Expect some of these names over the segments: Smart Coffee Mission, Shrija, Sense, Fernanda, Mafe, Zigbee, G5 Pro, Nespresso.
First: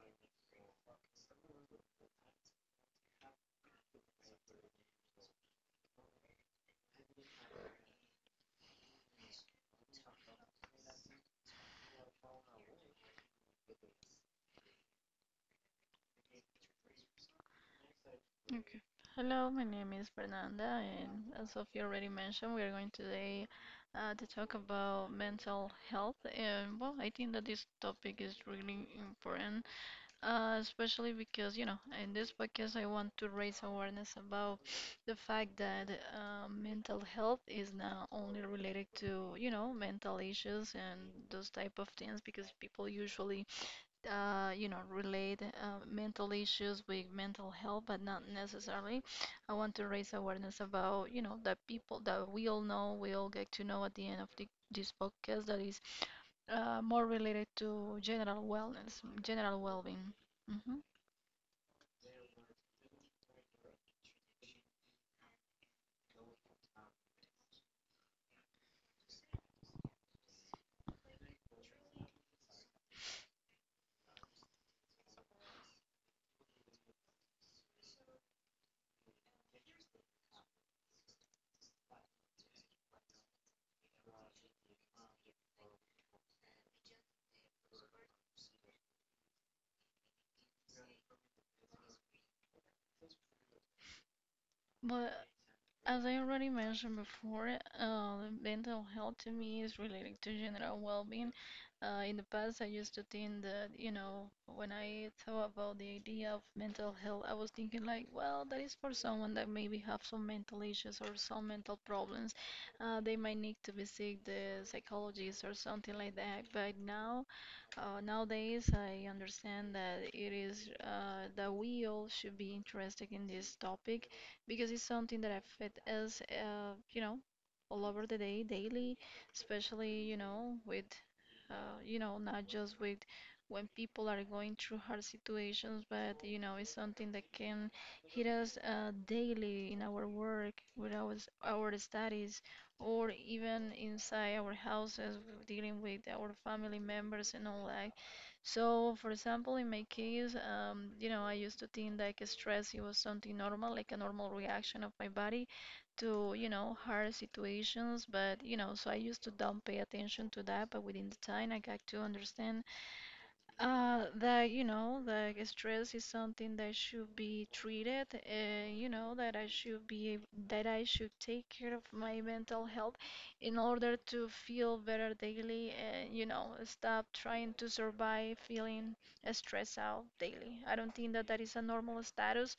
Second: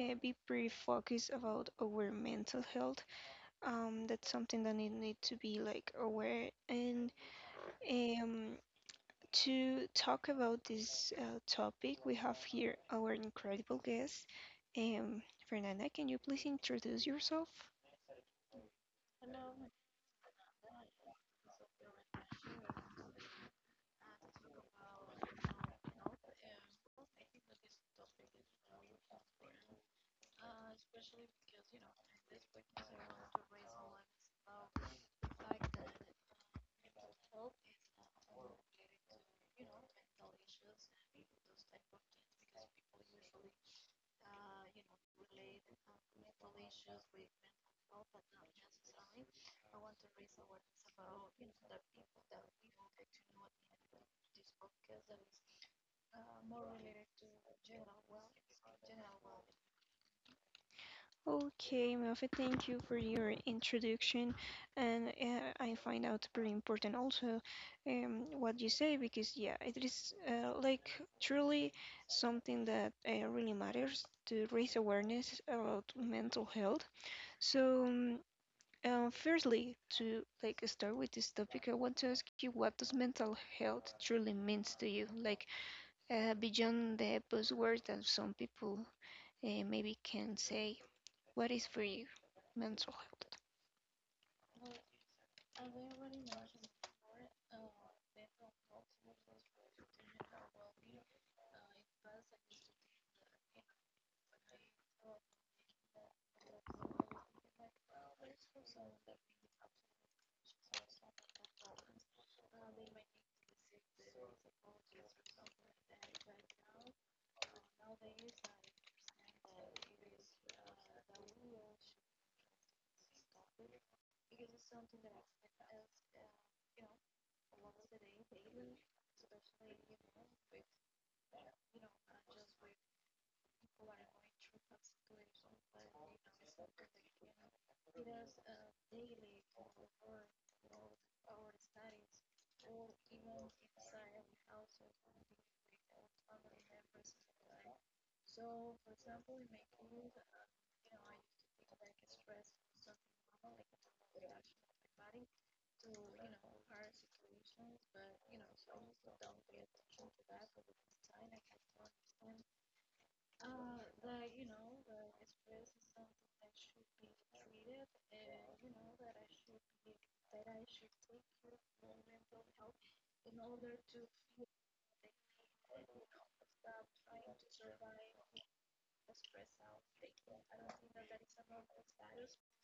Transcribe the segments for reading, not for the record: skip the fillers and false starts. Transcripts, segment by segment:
be pretty focused about our mental health. That's something that we need to be like aware and um to talk about this topic, we have here our incredible guest. Um, Fernanda, can you please introduce yourself? Okay. Hello, my name is Fernanda, and as Sophie already mentioned, we are going today to talk about mental health. And well, I think that this topic is really important, especially because, you know, in this podcast, I want to raise awareness about the fact that mental health is not only related to, you know, mental issues and those type of things, because people usually you know, relate mental issues with mental health, but not necessarily. I want to raise awareness about, you know, the people that we all know, we all get to know at the end of this podcast that is more related to general wellness, general well-being. Hmm. Okay, Mafe, thank you for your introduction. And I find out very important also, what you say because, yeah, it is like truly something that really matters to raise awareness about mental health. So, um, Firstly, to like start with this topic, I want to ask you, what does mental health truly means to you? Like beyond the buzzword that some people maybe can say, what is for you mental health? But as I already mentioned before, mental health to me is related to general well-being. In the past, I used to think that, you know, when I thought about the idea of mental health, I was thinking like, well, that is for someone that maybe have some mental issues or some mental problems. They might need to visit the psychologist or something like that. But now, nowadays, I understand that it is that we all should be interested in this topic because it's something that affects us, you know, all over the day, daily, especially, you know, not just with when people are going through hard situations, but you know, it's something that can hit us daily in our work, with our studies, or even inside our houses, dealing with our family members and all that. So, for example, in my case, you know, I used to think like stress it was something normal, like a normal reaction of my body to you know hard situations, but you know, so I used to don't pay attention to that. But within the time, I got to understand that you know, that stress is something that should be treated. You know that I should be that I should take care of my mental health in order to feel better daily. And you know, stop trying to survive feeling stressed out daily. I don't think that that is a normal status,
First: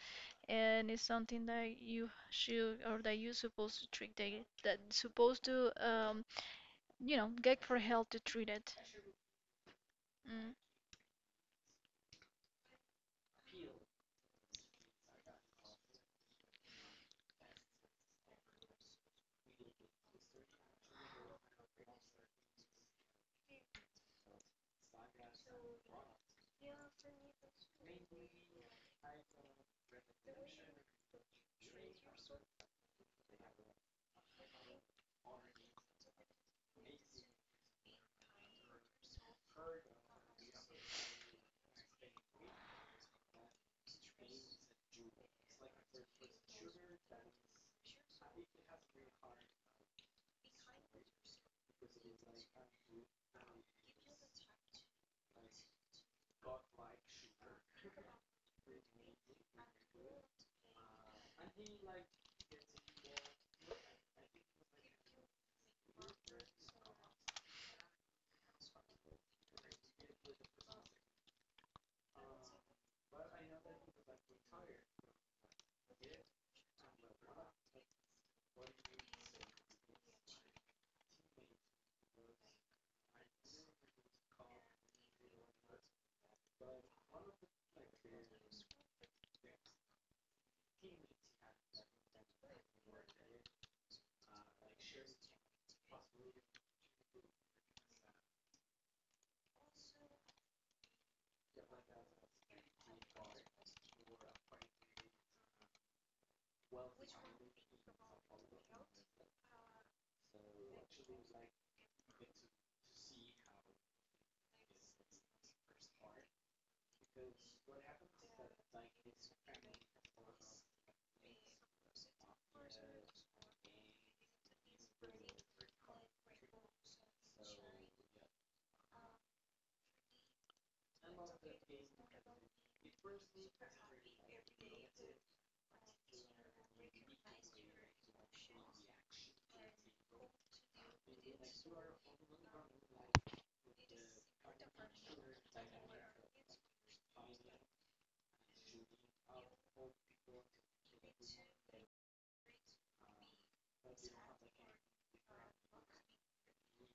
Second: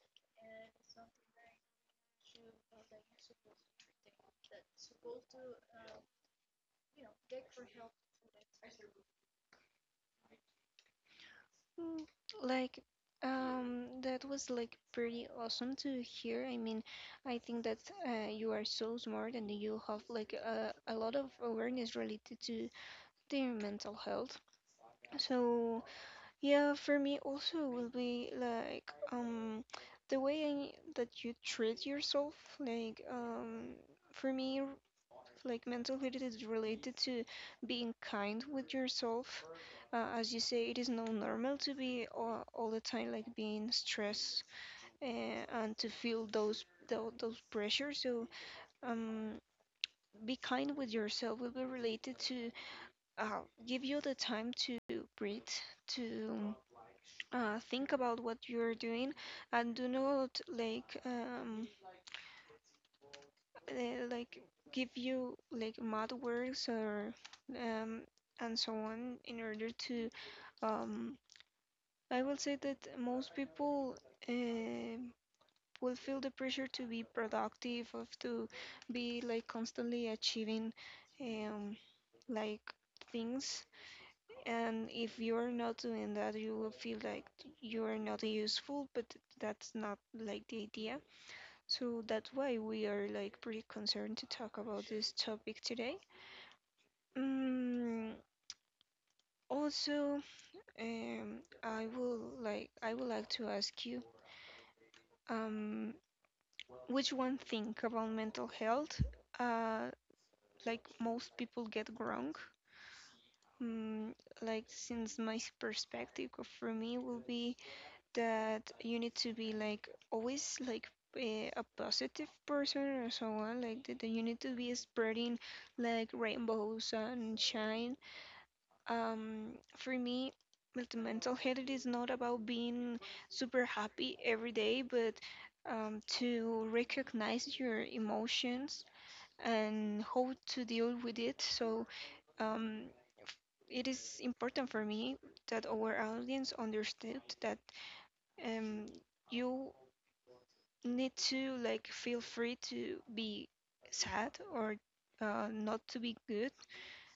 and it's something that you should or that you supposed to treat daily. That supposed to you know, get for help to treat it. Mm. Mm, Like, that was like pretty awesome to hear. I mean, I think that you are so smart and you have like a lot of awareness related to their mental health. So yeah, for me also will be like the way that you treat yourself. Like um for me, like mental health is related to being kind with yourself. As you say, it is not normal to be all the time like being stressed and to feel those pressures. So um, be kind with yourself will be related to uh, give you the time to breathe, to think about what you're doing, and do not like give you like mad words or um, and so on in order to, um, I will say that most people um will feel the pressure to be productive of to be like constantly achieving, um, like things, and if you are not doing that, you will feel like you are not useful, but that's not like the idea. So that's why we are like pretty concerned to talk about this topic today. Mm, also, I would like to ask you, um, which one thing about mental health uh, like most people get wrong. Mm, like since my perspective, or for me, will be that you need to be like always like, a positive person or so on, like that that you need to be spreading like rainbows and shine. um for me, the mental health, it is not about being super happy every day, but to recognize your emotions and how to deal with it. So um it is important for me that our audience understood that, um, you need to like feel free to be sad or not to be good.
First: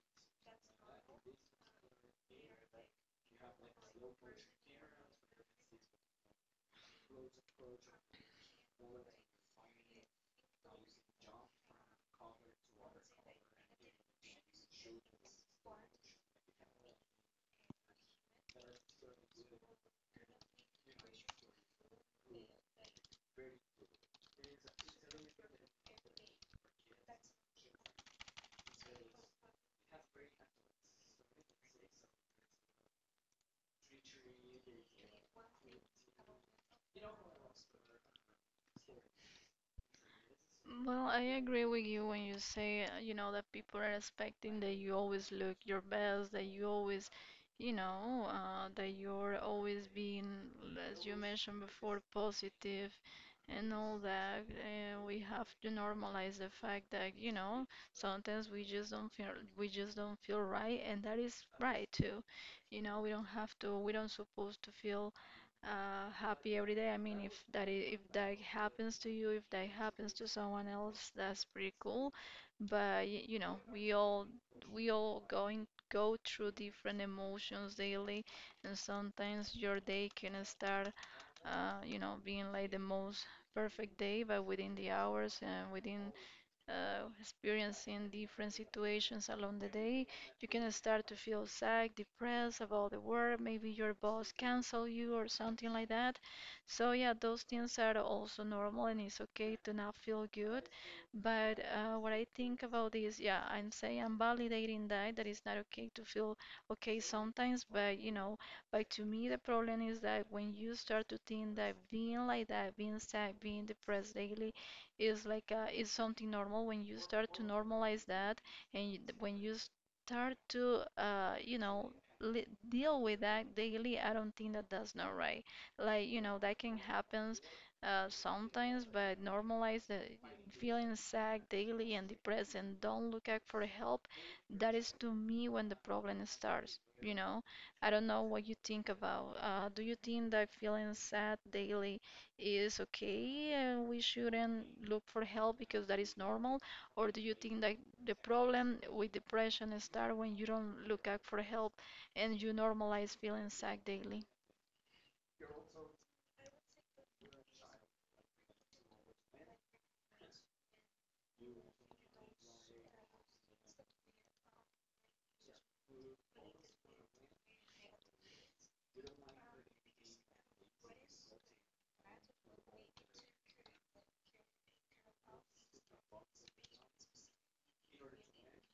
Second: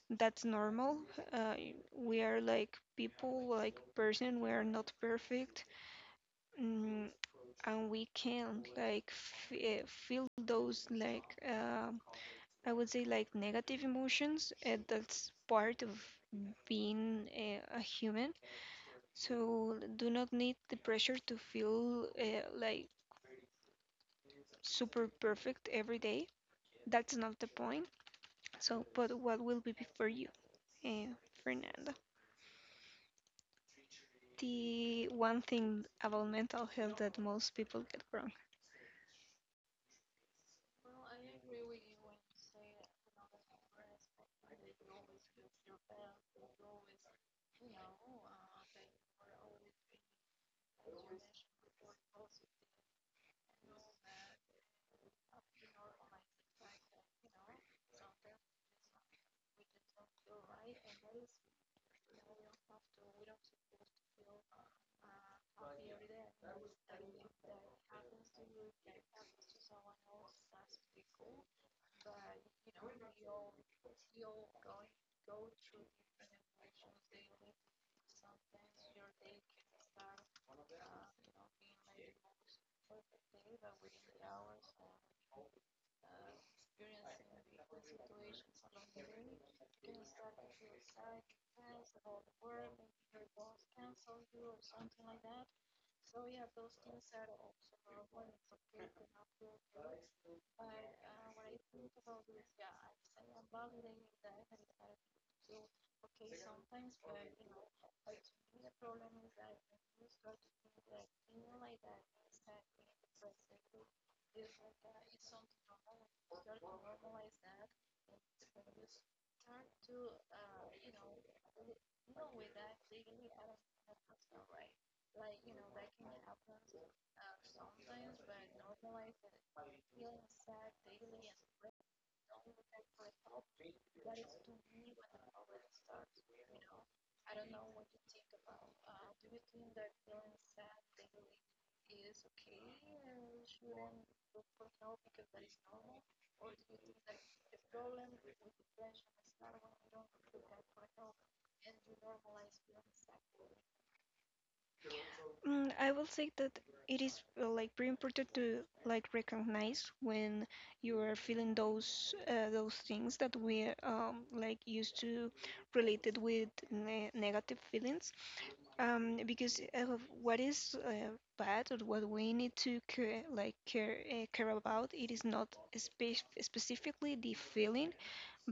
That's normal. Uh, we are like people, like person. We are not perfect, mm, and we can like feel those, I would say, like negative emotions. That's part of being a human. So do not need the pressure to feel like super perfect every day. That's not the point. So, but what will be for you, uh, Fernando? The one thing about mental health that most people get wrong. Well, I agree with you when you say, you know, that people are expecting that you always look your best, that you're always being, as you mentioned before, positive and all that. And we have to normalize the fact that, you know, sometimes we just don't feel, we just don't feel right, and that is right too. You know, we don't supposed to feel happy every day. I mean, if that happens to you, if that happens to someone else, that's pretty cool. But you know, we all going go through different emotions daily, and sometimes your day can start you know, being like the most perfect day, but within the hours and within experiencing different situations along the day, you can start to feel sad, depressed about the work. Maybe your boss cancel you or something like that. So yeah, those things are also normal, and it's okay to not feel good. But what I think about is, yeah, I'm validating that it's not okay to feel okay sometimes, but you know, but to me, the problem is that when you start to think that being like that, being sad, being depressed daily, is something normal. When you start to normalize that, when you start to, you know, li deal with that daily, I don't think that that's not right. Like, you know, that can happen sometimes, but normalize the feeling sad daily and depressed, and don't look out for help. That is to me when the problem starts. You know, I don't know what you think about. Do you think that feeling sad daily is okay and we shouldn't look for help because that is normal? Or do you think that the problem with depression starts when you don't look out for help and you normalize feeling sad daily? Mm, I will say that it is like pretty important to like recognize when you are feeling those things that we like used to related with ne negative feelings. Because what is bad, or what we need to care, care about, it is not spe specifically the feeling,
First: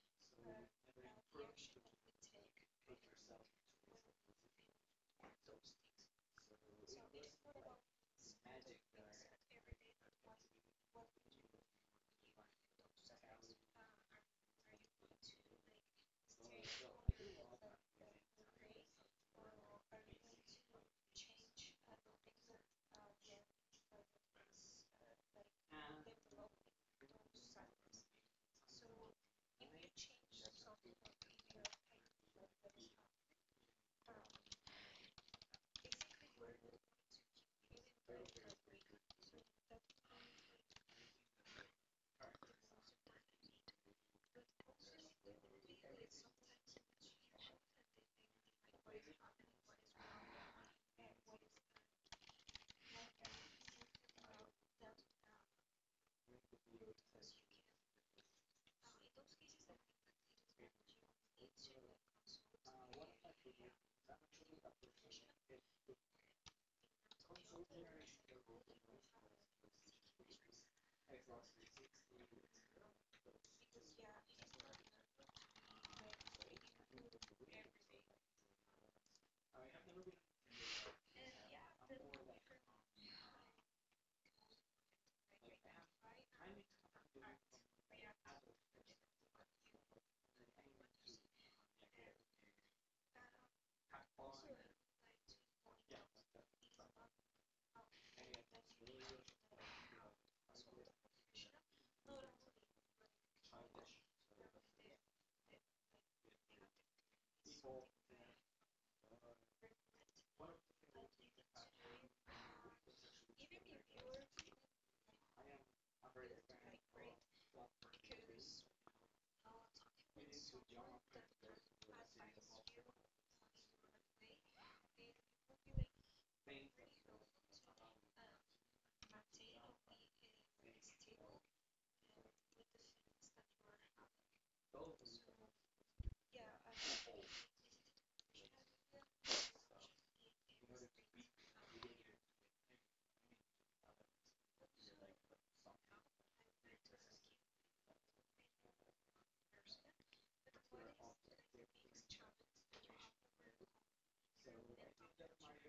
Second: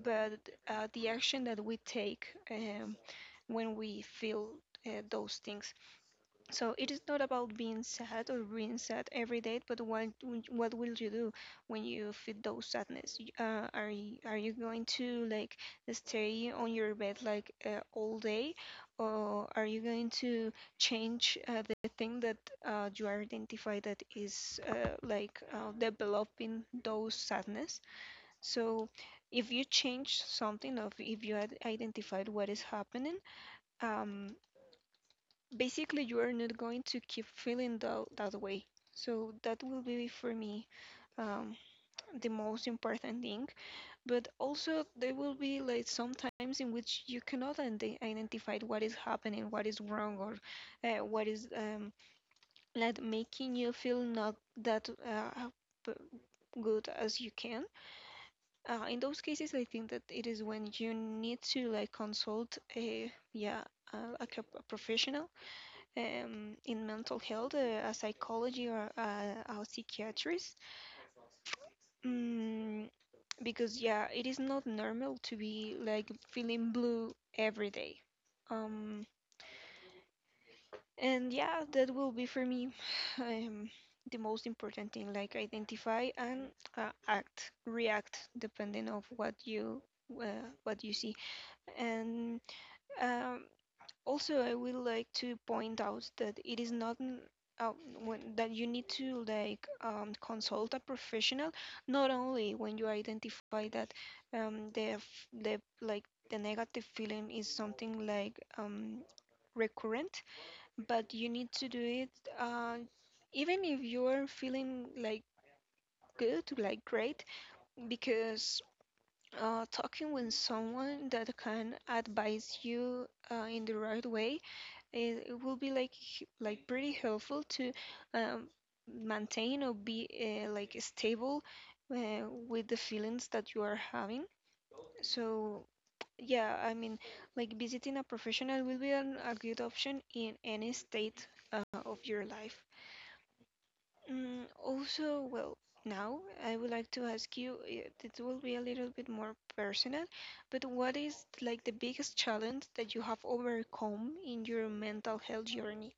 but the action that we take when we feel those things. So it is not about being sad or being sad every day, but what will you do when you feel those sadness? Are you going to like stay on your bed like all day, or are you going to change the thing that you are identified that is developing those sadness? So if you change something of, if you had identified what is happening, um basically you are not going to keep feeling that way. So that will be for me um the most important thing. But also there will be like sometimes in which you cannot identify what is happening, what is wrong, or what is like making you feel not that p- good as you can. In those cases, I think that it is when you need to like consult a, yeah, like a professional in mental health, a psychology or a psychiatrist, mm, because yeah, it is not normal to be like feeling blue every day. Um, and yeah, that will be for me, um, the most important thing, like identify and react depending of what you, what you see. And Um, also, I would like to point out that it is not uh, that you need to like consult a professional, not only when you identify that, um, the negative feeling is something like recurrent, but you need to do it uh, even if you are feeling like good, like great, because talking with someone that can advise you in the right way, it will be like like pretty helpful to um, maintain or be like stable with the feelings that you are having. So yeah, I mean, like visiting a professional will be an, a good option in any state of your life. Mm, also, well, now I would like to ask you, it will be a little bit more personal, but what is like the biggest challenge that you have overcome in your mental health journey?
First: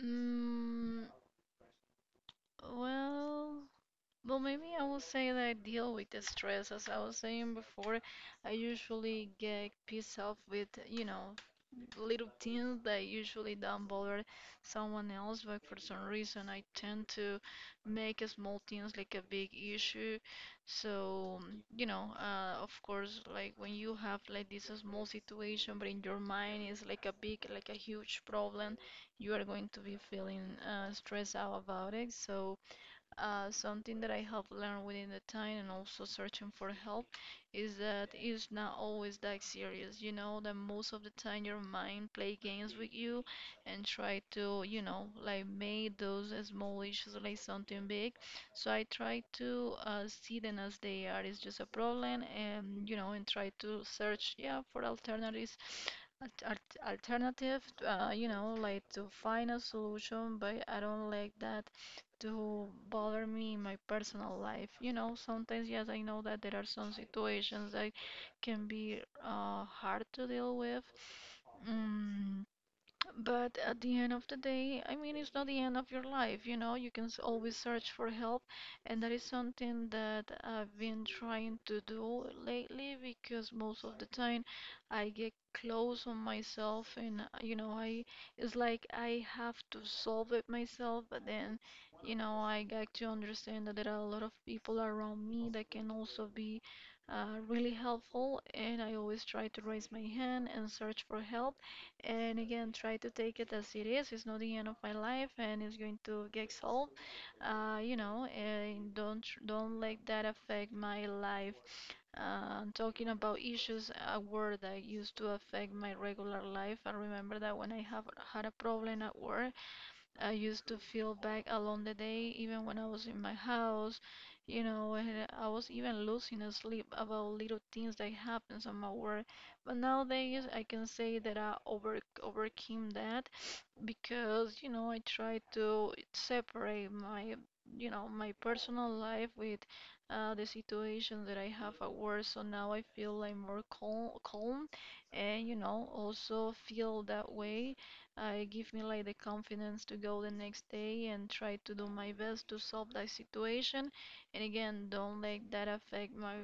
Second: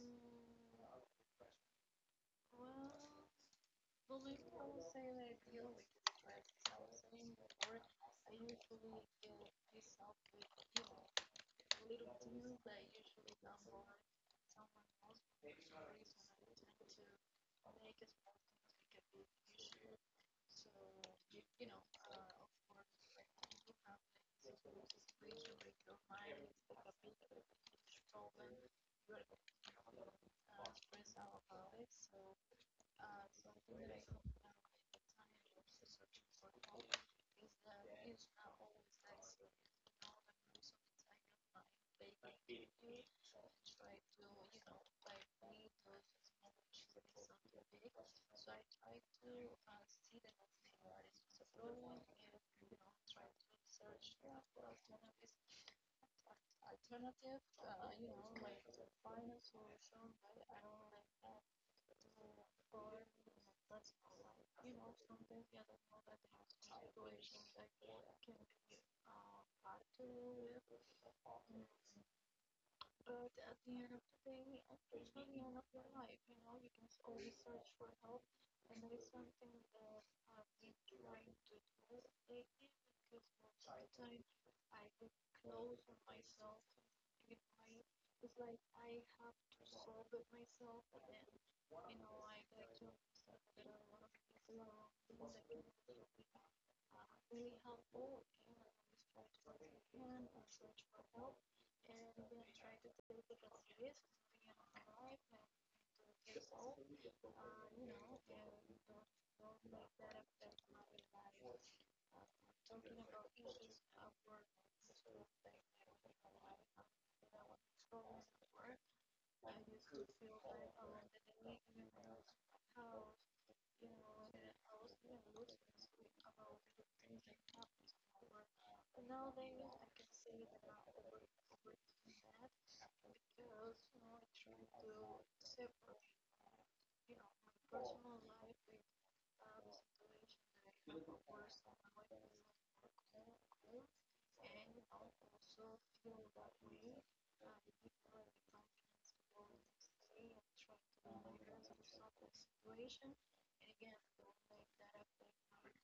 Mm, well. Well, maybe I will say that I deal with the stress. As I was saying before, I usually get pissed off with, you know, little things that usually don't bother someone else, but for some reason I tend to make small things like a big issue. So, you know, of course, like when you have like this small situation, but in your mind it's like a big, like a huge problem, you are going to be feeling stressed out about it. So, something that I have learned within the time and also searching for help is that it's not always that serious. You know that most of the time your mind play games with you and try to, you know, like make those small issues like something big. So I try to see them as they are. It's just a problem, and you know, and try to search, yeah, for alternatives. Alternative, you know, like to find a solution, but I don't like that to bother me in my personal life. You know, sometimes, yes, I know that there are some situations that can be hard to deal with. Mm, but at the end of the day, I mean, it's not the end of your life, you know, you can always search for help. And that is something that I've been trying to do lately because most of the time I get close on myself and, you know, it's like I have to solve it myself. But then, you know, I got to understand that there are a lot of people around me that can also be really helpful, and I always try to raise my hand and search for help, and again try to take it as it is. It's not the end of my life and it's going to get solved. You know, and don't let that affect my life. Talking about issues, a word that used to affect my regular life. I remember that when I have had a problem at work, I used to feel back along the day, even when I was in my house. You know, and I was even losing sleep about little things that happens on my work. But nowadays, I can say that I overcame that, because you know I try to separate my my personal life with the situation that I have at work. So now I feel like more calm, and you know also feel that way. It give me like the confidence to go the next day and try to do my best to solve that situation. And again, don't let that affect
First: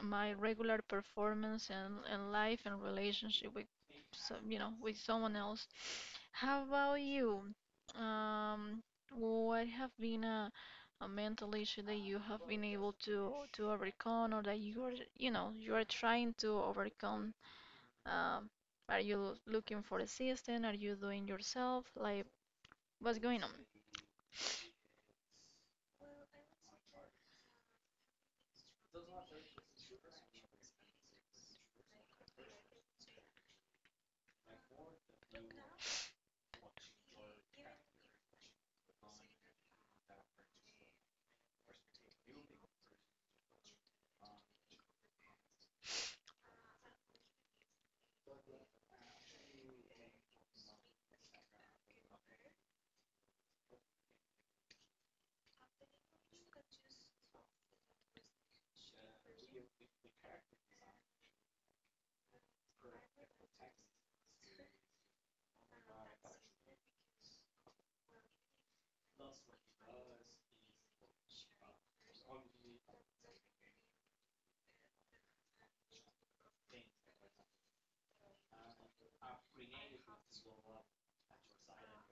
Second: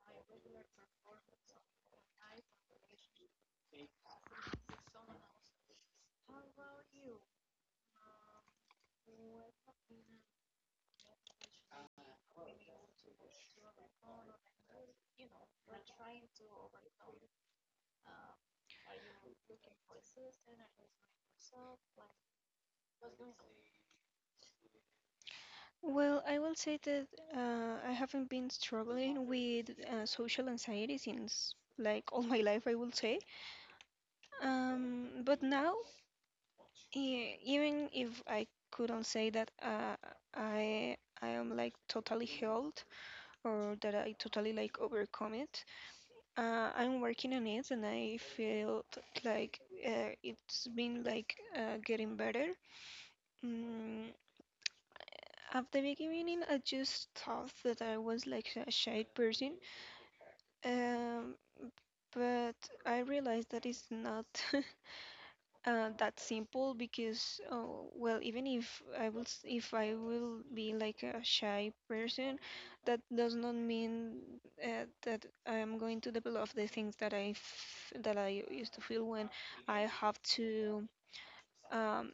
my regular performance, and life and relationship with, so you know, with someone else. How about you? Um, what have been a mental issue that you have been able to overcome, or that you are, you know, you are trying to overcome? Um, are you looking for assistance? Are you doing yourself? Like, what's going on? Well, I will say that I haven't been struggling with social anxiety since like all my life, I will say. But now, even if I couldn't say that uh, I am like totally healed or that I totally like overcome it, I'm working on it and I feel like it's been like getting better. Mm, at the beginning, I just thought that I was like a shy person, um, but I realized that it's not. That simple, because oh, well, even if I will be like a shy person, that does not mean that I am going to develop the things that that I used to feel when I have um,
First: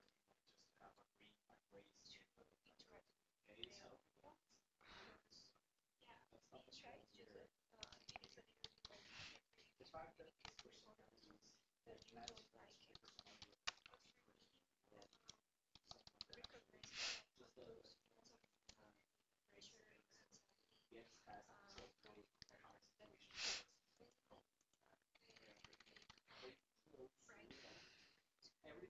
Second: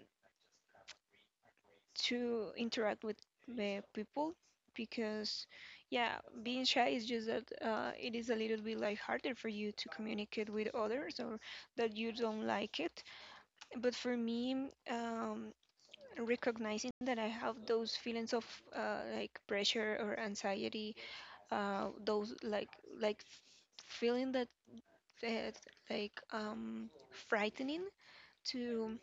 to interact with the people, because yeah, being shy is just that, it is a little bit like harder for you to communicate with others or that you don't like it. But for me, recognizing that I have those feelings of like pressure or anxiety, those like feeling that uh, like um, frightening to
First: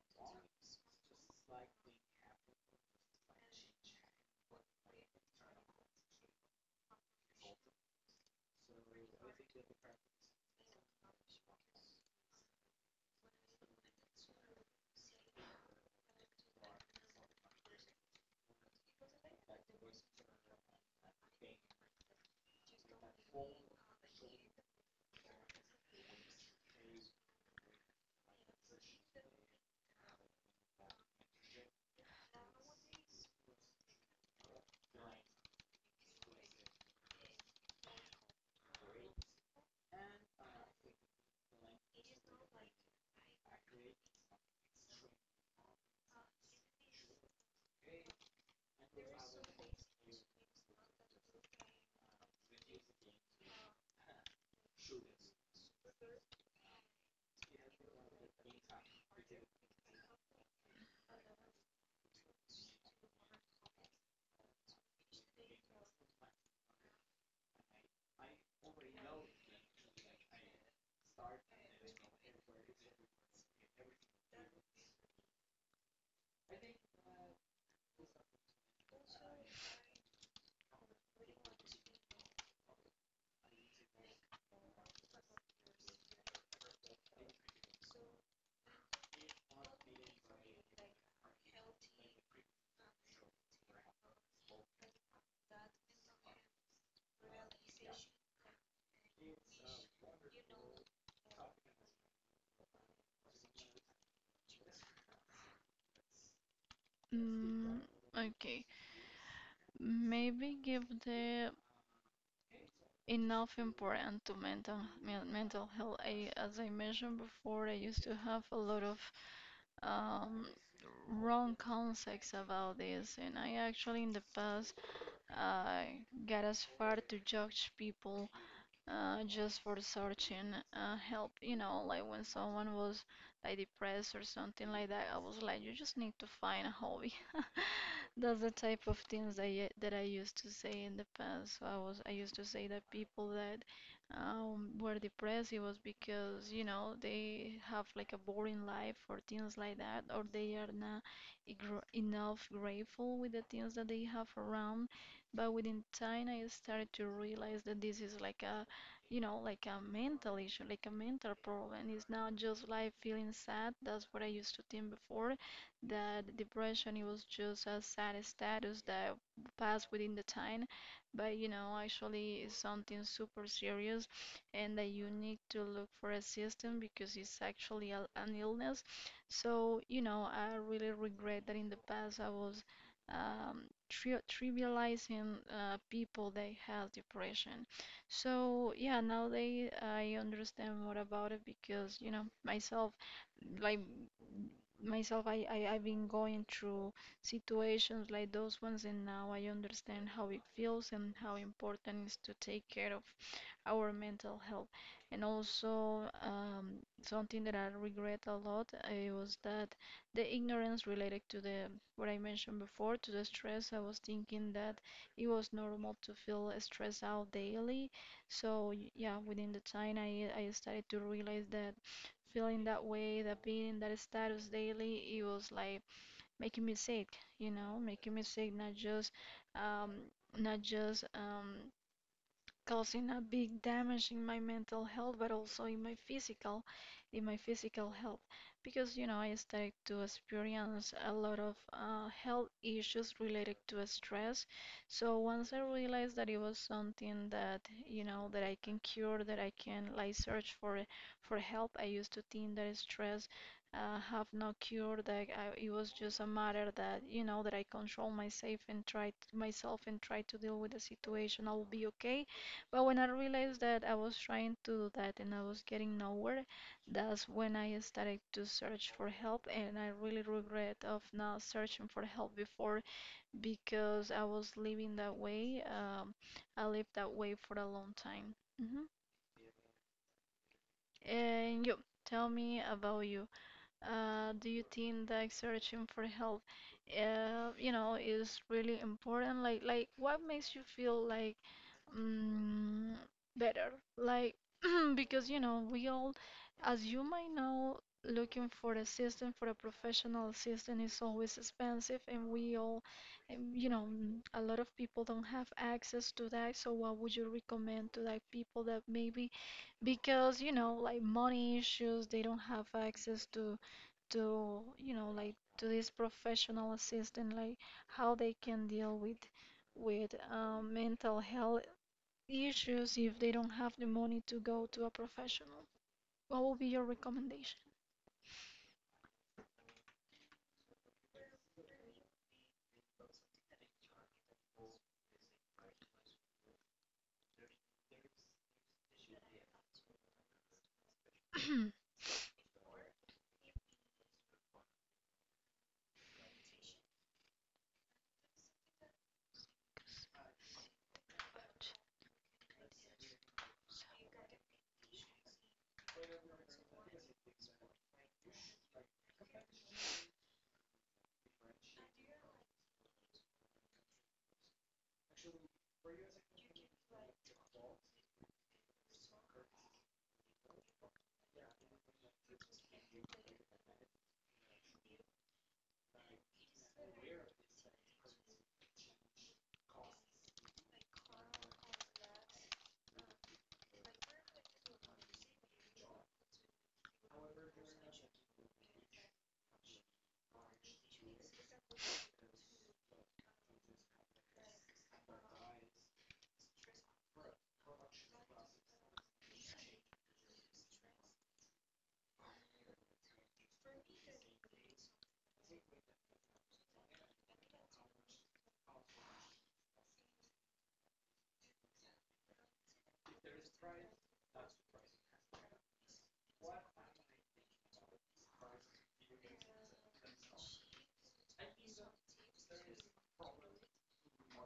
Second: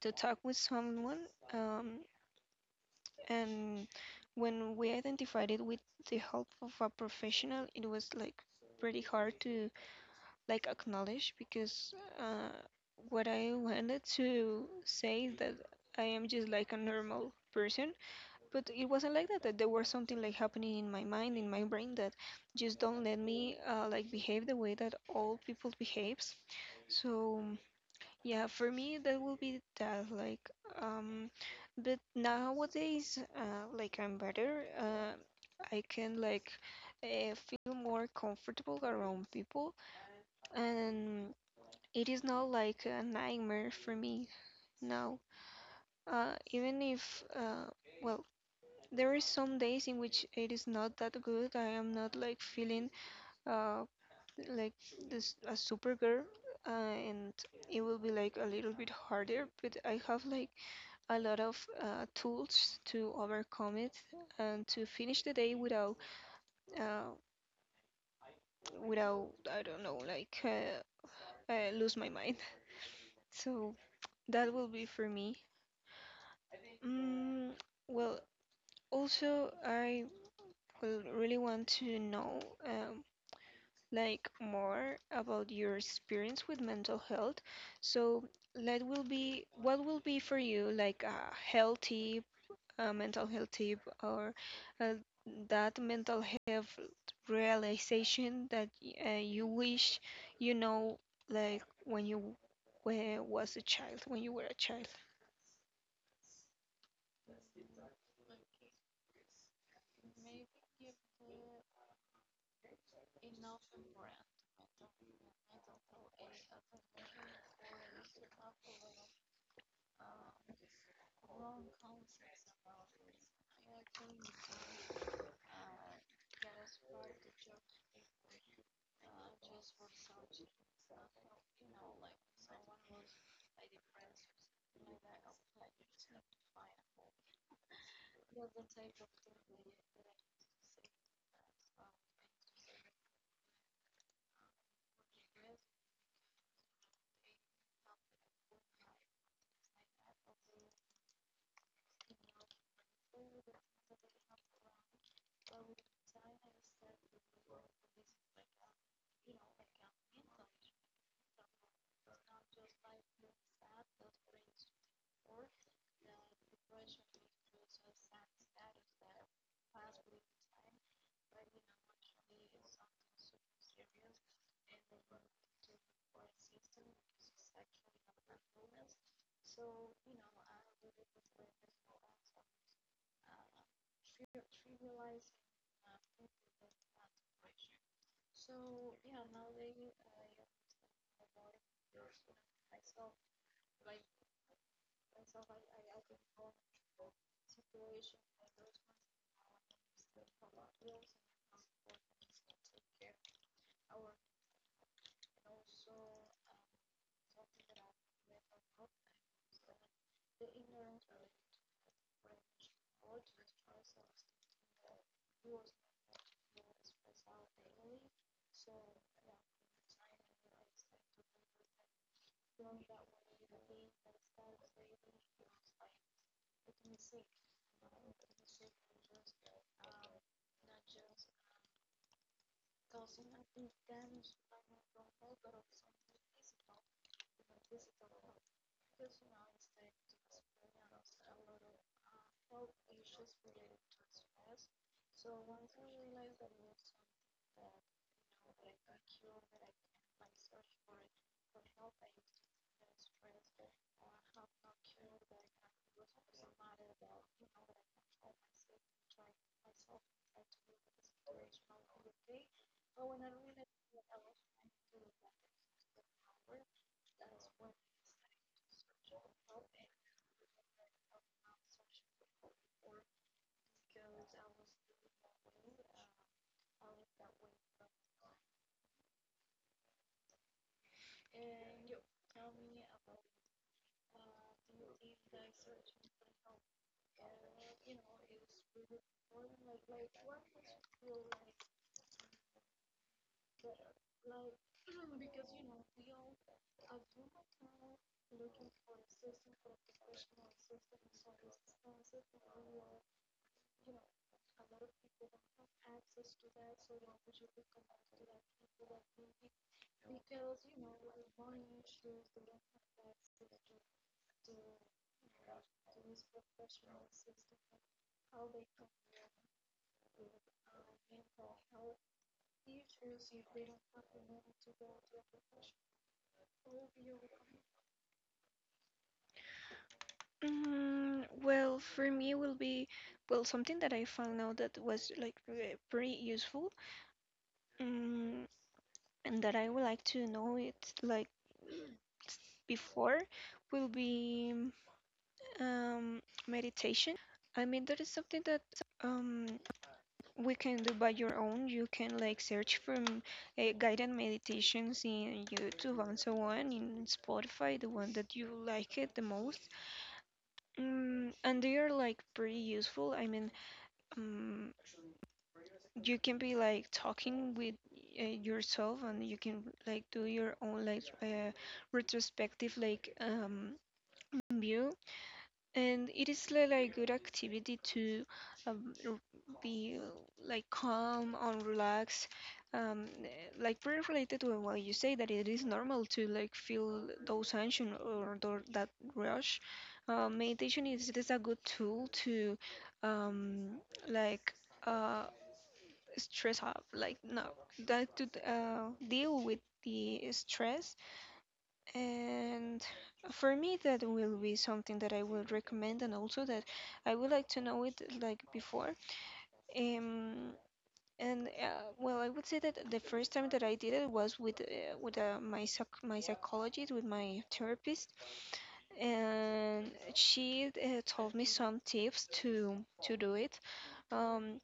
to talk with someone, um, and when we identified it with the help of a professional, it was like pretty hard to like acknowledge, because uh, what I wanted to say is that I am just like a normal person, but it wasn't like that. That there was something like happening in my mind, in my brain, that just don't let me like behave the way that all people behaves. So yeah, for me that will be that like um but nowadays like I'm better. I can like feel more comfortable around people, and it is not like a nightmare for me now. Even if well there is some days in which it is not that good. I am not like feeling uh like this a supergirl, and it will be like a little bit harder, but I have like a lot of tools to overcome it and to finish the day without uh, without I don't know like lose my mind. So that will be for me. Mm, well, also, I will really want to know, like more about your experience with mental health. So, that will be what will be for you like a health tip, a mental health tip, or uh, that mental health realization that you wish, you know, like when you was a child, when you were a child. Mm, okay. Maybe give the enough important to mental mental health. I, as I mentioned before, I used to have a lot of um, wrong concepts about this, and I actually in the past uh, got as far to judge people just for searching help. You know, like when someone was like depressed or something like that, I was like, you just need to find a hobby. That's the type of things that I used to say in the past. So I used to say that people that were depressed it was because you know they have like a boring life or things like that, or they are not gr enough grateful with the things that they have around. But within time, I started to realize that this is like a, you know, like a mental issue, like a mental problem. It's not just like feeling sad. That's what I used to think before, that depression it was just a sad status that passed within the time. But you know actually it's something super serious, and that you need to look for assistance because it's actually an illness. So you know I really regret that in the past I was um, trivializing people that have depression. So yeah, nowadays I understand more about it because you know myself, like myself, I I've been going through situations like those ones, and now I understand how it feels and how important it is to take care of our mental health. And also, something that I regret a lot, it was that the ignorance related to the, what I mentioned before, to the stress. I was thinking that it was normal to feel stressed out daily. So yeah, within the time I started to realize that feeling that way, that being in that status daily, it was like making me sick. You know, making me sick, not just um not just um causing a big damage in my mental health, but also in my physical health. Because you know I started to experience a lot of health issues related to stress. So once I realized that it was something that, you know, that I can cure, that I can like search for, help. I used to think that stress have no cure, that it was just a matter that, you know, that I control myself and try t myself and try to deal with the situation, I'll be okay. But when I realized that I was trying to do that and I was getting nowhere, that's when I started to search for help, and I really regret of not searching for help before, because I was living that way. I lived that way for a long time. Hmm. And you, tell me about you. Do you think that searching for help, you know, is really important? Like what makes you feel like, mm, better? Like, because you know, we all, as you might know, looking for assistance for a professional assistant is always expensive, and we all, a lot of people don't have access to that. So, what would you recommend to like people that maybe, because you know, like money issues, they don't have access to, to this professional assistant, like how they can deal with, with mental health issues if they don't have the money to go to a professional. What will be your recommendation? Mm, well, for me, will be, well, something that I found out that was like pretty useful. Mm, and that I would like to know it like before, will be um, meditation. I mean, that is something that um, we can do by your own. You can like search for guided meditations in YouTube and so on, in Spotify, the one that you like it the most. Mm, and they are like pretty useful. I mean, um, you can be like talking with yourself and you can like do your own retrospective view, and it is like good activity to um, r- be like calm and relaxed, like very related to what you say that it is normal to like feel those tension or that rush. Uh, meditation is, it is a good tool to um, like uh, stress up, like no, that to deal with the stress. And for me, that will be something that I will recommend, and also that I would like to know it like before. Um, and well, I would say that the first time that I did it was with my psych my psychologist, with my therapist, and she told me some tips to do it. Um,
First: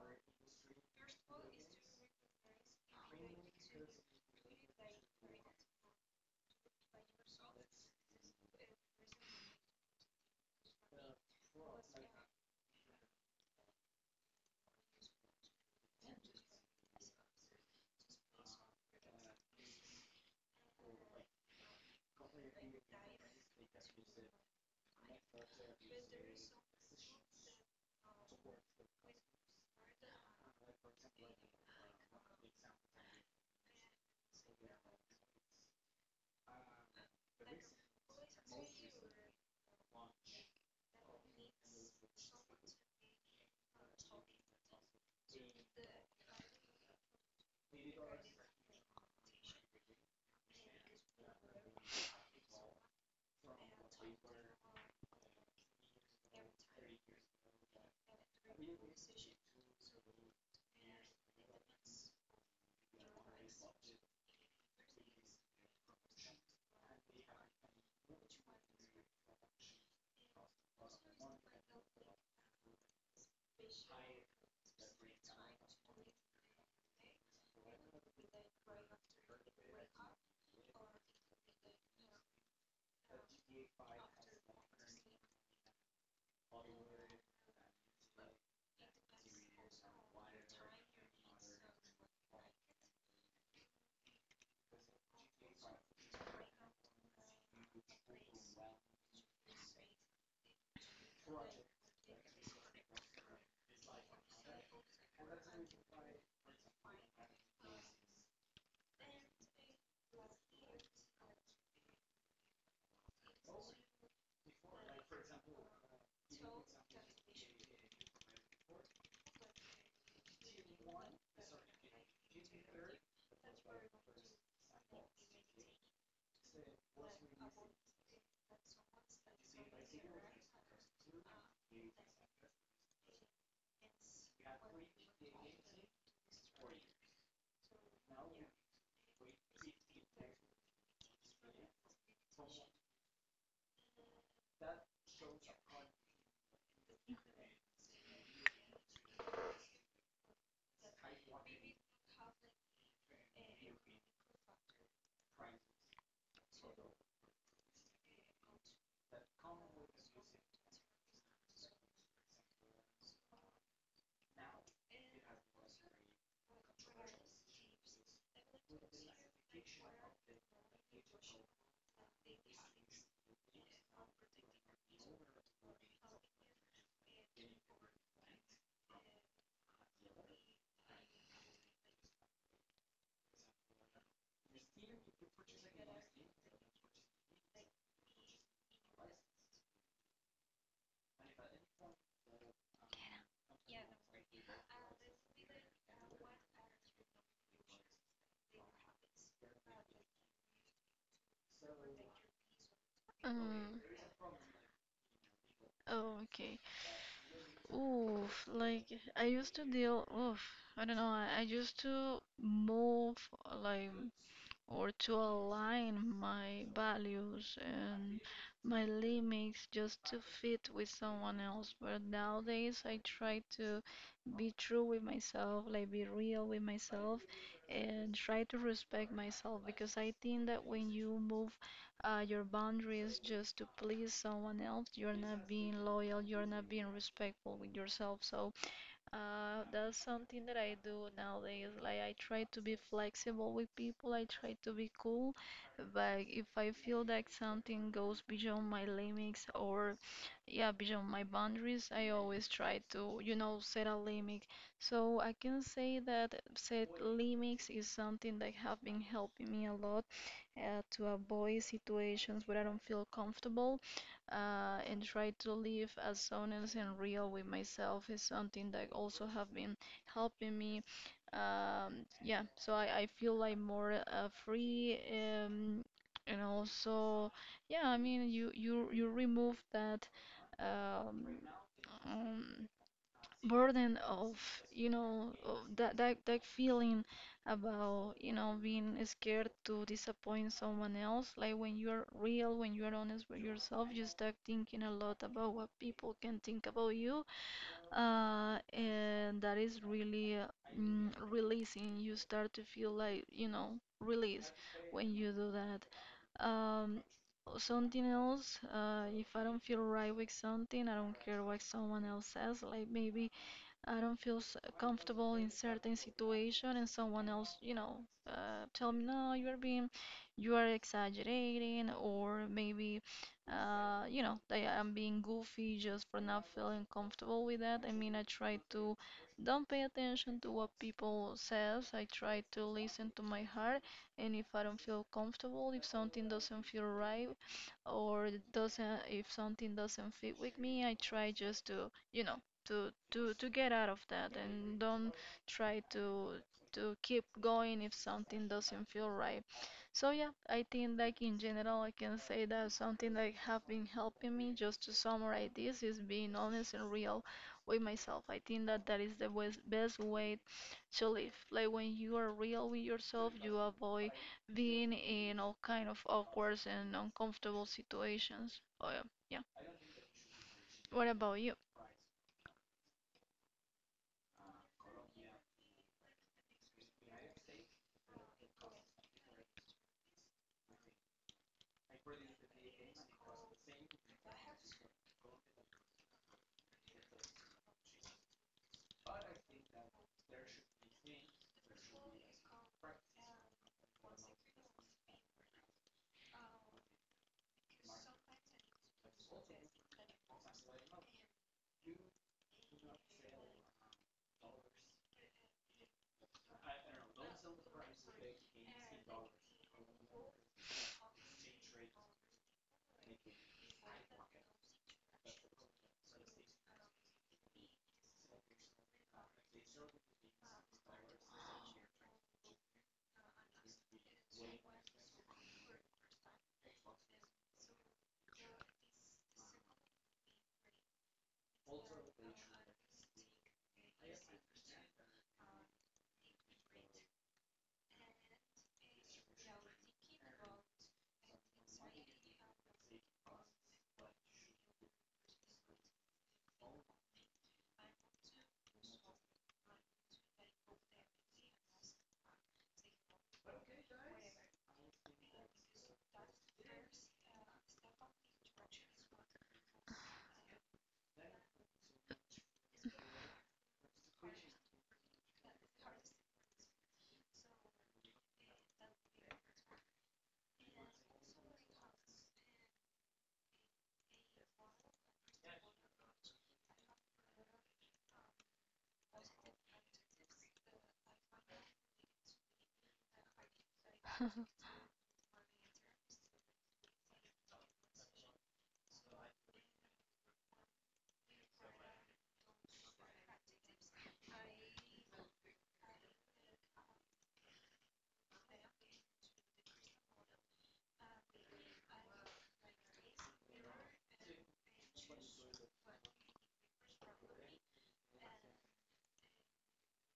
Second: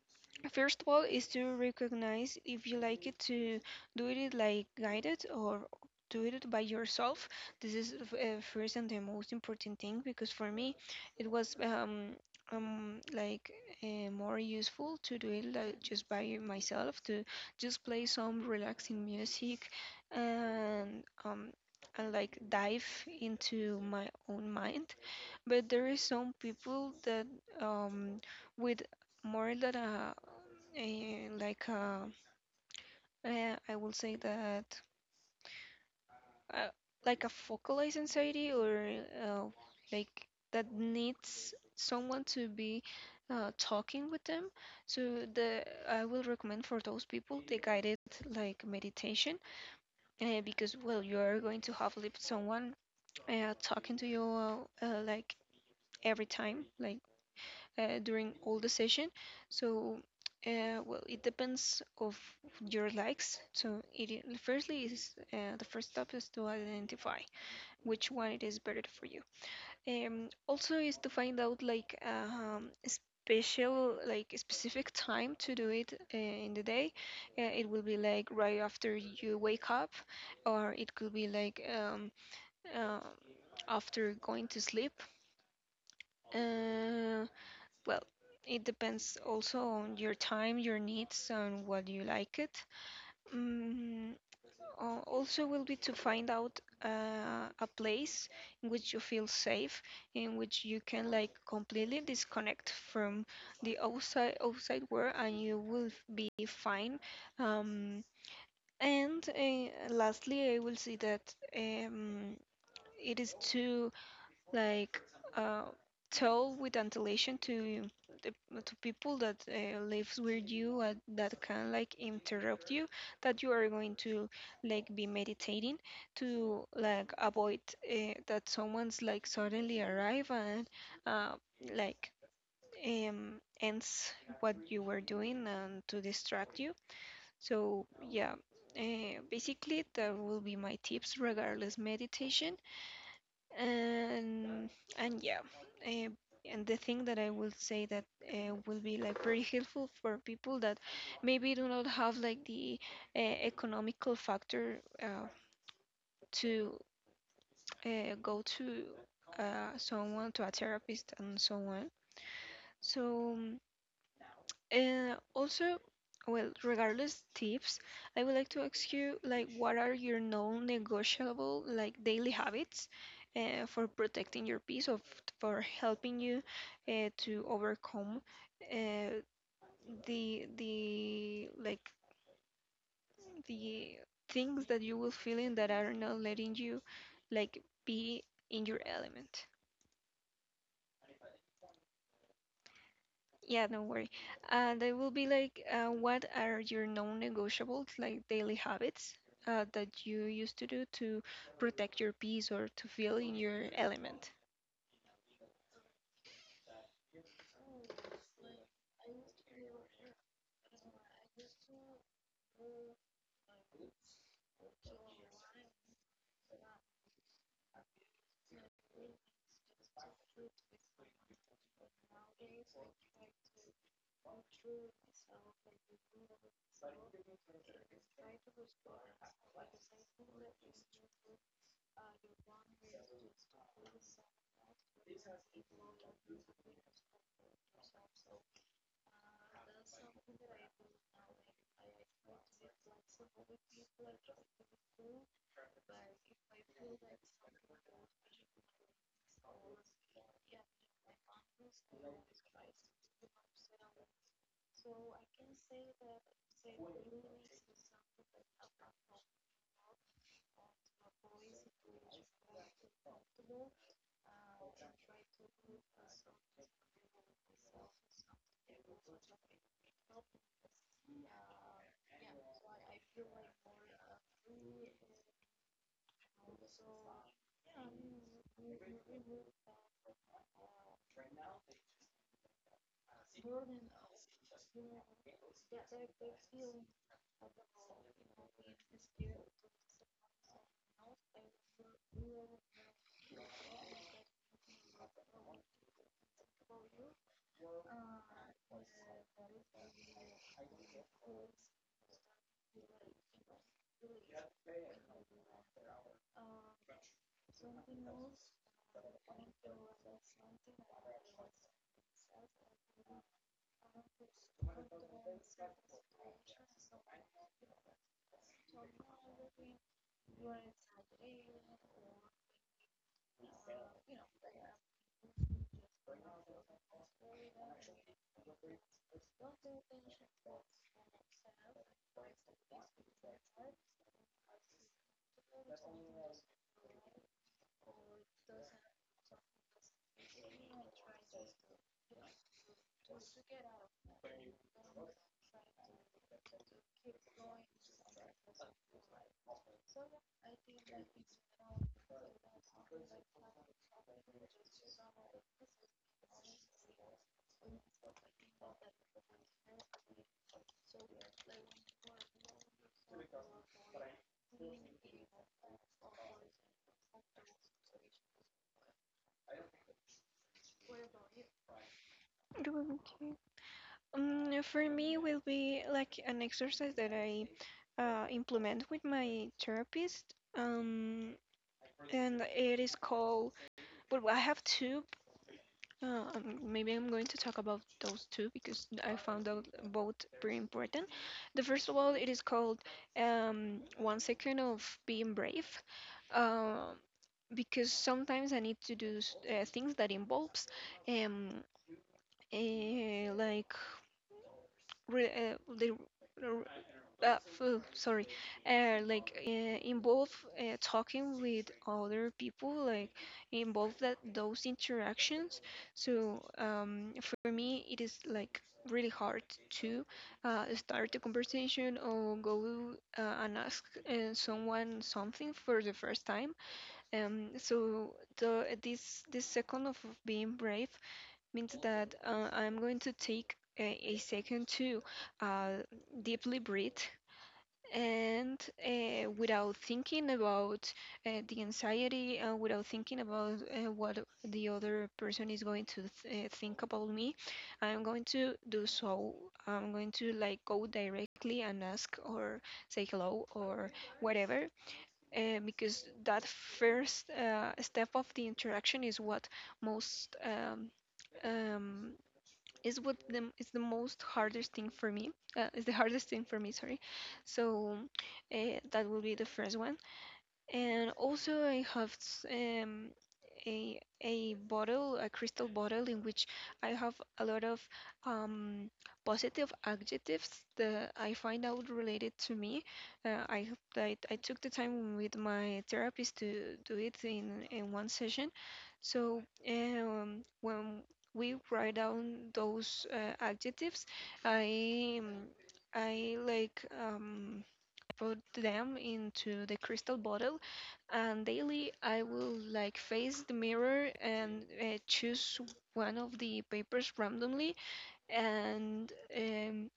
First of all, is to recognize if you like it to do it like guided or do it by yourself. This is first and the most important thing because for me, it was um, like more useful to do it like just by myself, to just play some relaxing music, and I like dive into my own mind. But there is some people that um, with more than a, I will say that uh, like a focalized anxiety, or uh, like that needs someone to be talking with them. So the I will recommend for those people the guided like meditation, because well, you are going to have lived someone talking to you uh, like every time, during all the session. So well, it depends of your likes, so it I- firstly is the first step is to identify which one it is better for you. Um also is to find out like special like specific time to do it in the day. It will be like right after you wake up, or it could be like uh, after going to sleep. Uh, well, it depends also on your time, your needs, and what you like it. Mm, Also will be to find out a place in which you feel safe, in which you can like completely disconnect from the outside outside world and you will be fine. Um, and Lastly, I will say that um, it is too like uh, told with ventilation to the, to people that lives with you, that can like interrupt you, that you are going to like be meditating, to like avoid that someone's like suddenly arrive and uh, like ends what you were doing and to distract you. So yeah, basically that will be my tips regardless meditation. and and yeah, uh, and the thing that I will say that will be like very helpful for people that maybe do not have like the economical factor to go to someone, to a therapist and so on. So uh, also, well, regardless tips, I would like to ask you, like, what are your non-negotiable, like, daily habits for protecting your peace, or for helping you to overcome uh, the like the things that you will feel in that are not letting you like be in your element. Yeah, don't worry. They will be like, what are your non-negotiables, like daily habits that you used to do to protect your peace or to feel in your um, element? oh, okay. Oof, like, i used to deal oof I don't know, I used to move, like, or to align my values and my limits just to fit with someone else. But nowadays, I try to be true with myself, like be real with myself, and try to respect myself, because I think that when you move your boundaries just to please someone else, you're not being loyal, you're not being respectful with yourself. So, that's something that I do nowadays. Like I try to be flexible with people. I try to be cool, but if I feel that something goes beyond my limits or, yeah, beyond my boundaries, I always try to, you know, set a limit. So I can say that set limits is something that have been helping me a lot, to avoid situations where I don't feel comfortable, and try to live as honest and real with myself is something that also have been helping me. Yeah, so I feel like more free, and also, yeah, I mean you you remove that um, um, burden of, you know, of that that feeling, about you know being scared to disappoint someone else. Like when you're real, when you're honest with yourself, you start thinking a lot about what people can think about you, and that is really releasing. You start to feel like, you know, release when you do that. um Something else. If I don't feel right with something, I don't care what someone else says. Like maybe I don't feel comfortable in certain situation, and someone else, you know, tell me, no, you are being, you are exaggerating, or maybe, you know, I am being goofy just for not feeling comfortable with that. I mean, I try to don't pay attention to what people says. I try to listen to my heart, and if I don't feel comfortable, if something doesn't feel right, or it doesn't, if something doesn't fit with me, I try just to, you know, to get out of that and don't try to keep going if something doesn't feel right. So yeah, I think like in general I can say that something that have been helping me, just to summarize this, is being honest and real with myself. I think that that is the best way to live. Like when you are real with yourself, you avoid being in all kind of awkward and uncomfortable situations. Oh yeah. Yeah. What about you? Okay. For me, will be like an exercise that I implement with my therapist. And it is called, well, I have two. Maybe I'm going to talk about those two because I found out both very important. The first of all, it is called One Second of Being Brave, um, because sometimes I need to do things that involves um, uh, like re- uh, the sorry, involve talking with other people, like involve that those interactions. So for me, it is like really hard to start a conversation, or go and ask someone something for the first time. So the this this second of being brave means that I'm going to take a second to uh, deeply breathe, and without thinking about the anxiety, without thinking about what the other person is going to think about me, I'm going to do so, I'm going to like go directly and ask, or say hello, or whatever, because that first step of the interaction is what most um, is what the is the most hardest thing for me. Is the hardest thing for me. Sorry. So that will be the first one. And also, I have a bottle, a crystal bottle, in which I have a lot of um, positive adjectives that I find out related to me. I hope that I Bye took the time with my therapist to do it in one session. So when we write down those adjectives, I um, I like. Put them into the crystal bottle, and daily I will like face the mirror and choose one of the papers randomly, and um,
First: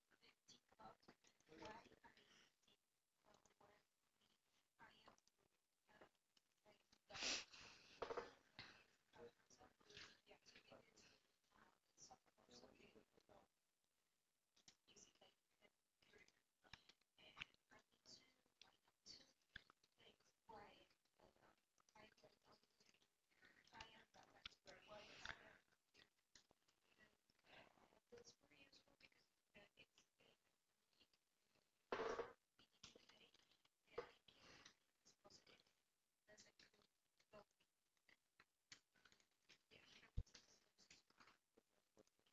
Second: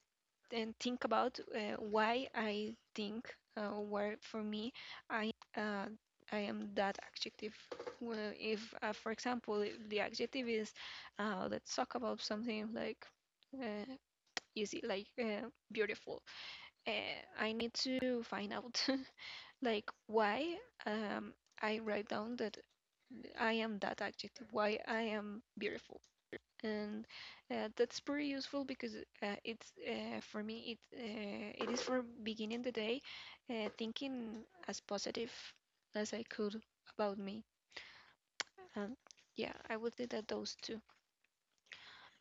and think about why I think where for me I uh, I am that adjective. Well, if for example, if the adjective is let's talk about something like uh, easy, like beautiful. I need to find out like why um, I write down that I am that adjective, why I am beautiful, and that's pretty useful, because it's for me it is for beginning the day thinking as positive as I could about me. And yeah, I would say that those two.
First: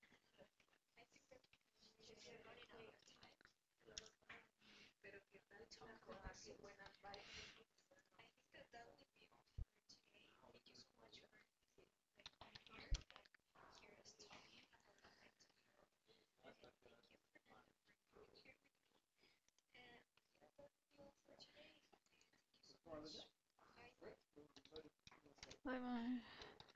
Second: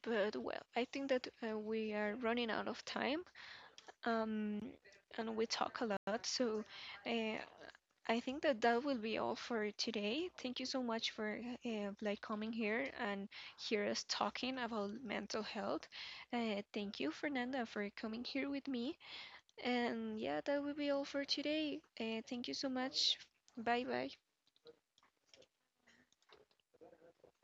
But well, I think that we are running out of time, um, and we talk a lot, so. Uh, I think that that will be all for today. Thank you so much for like coming here and hear us talking about mental health. Thank you, Fernanda, for coming here with me. And yeah, that will be all for today. Thank you so much. Bye bye. bye.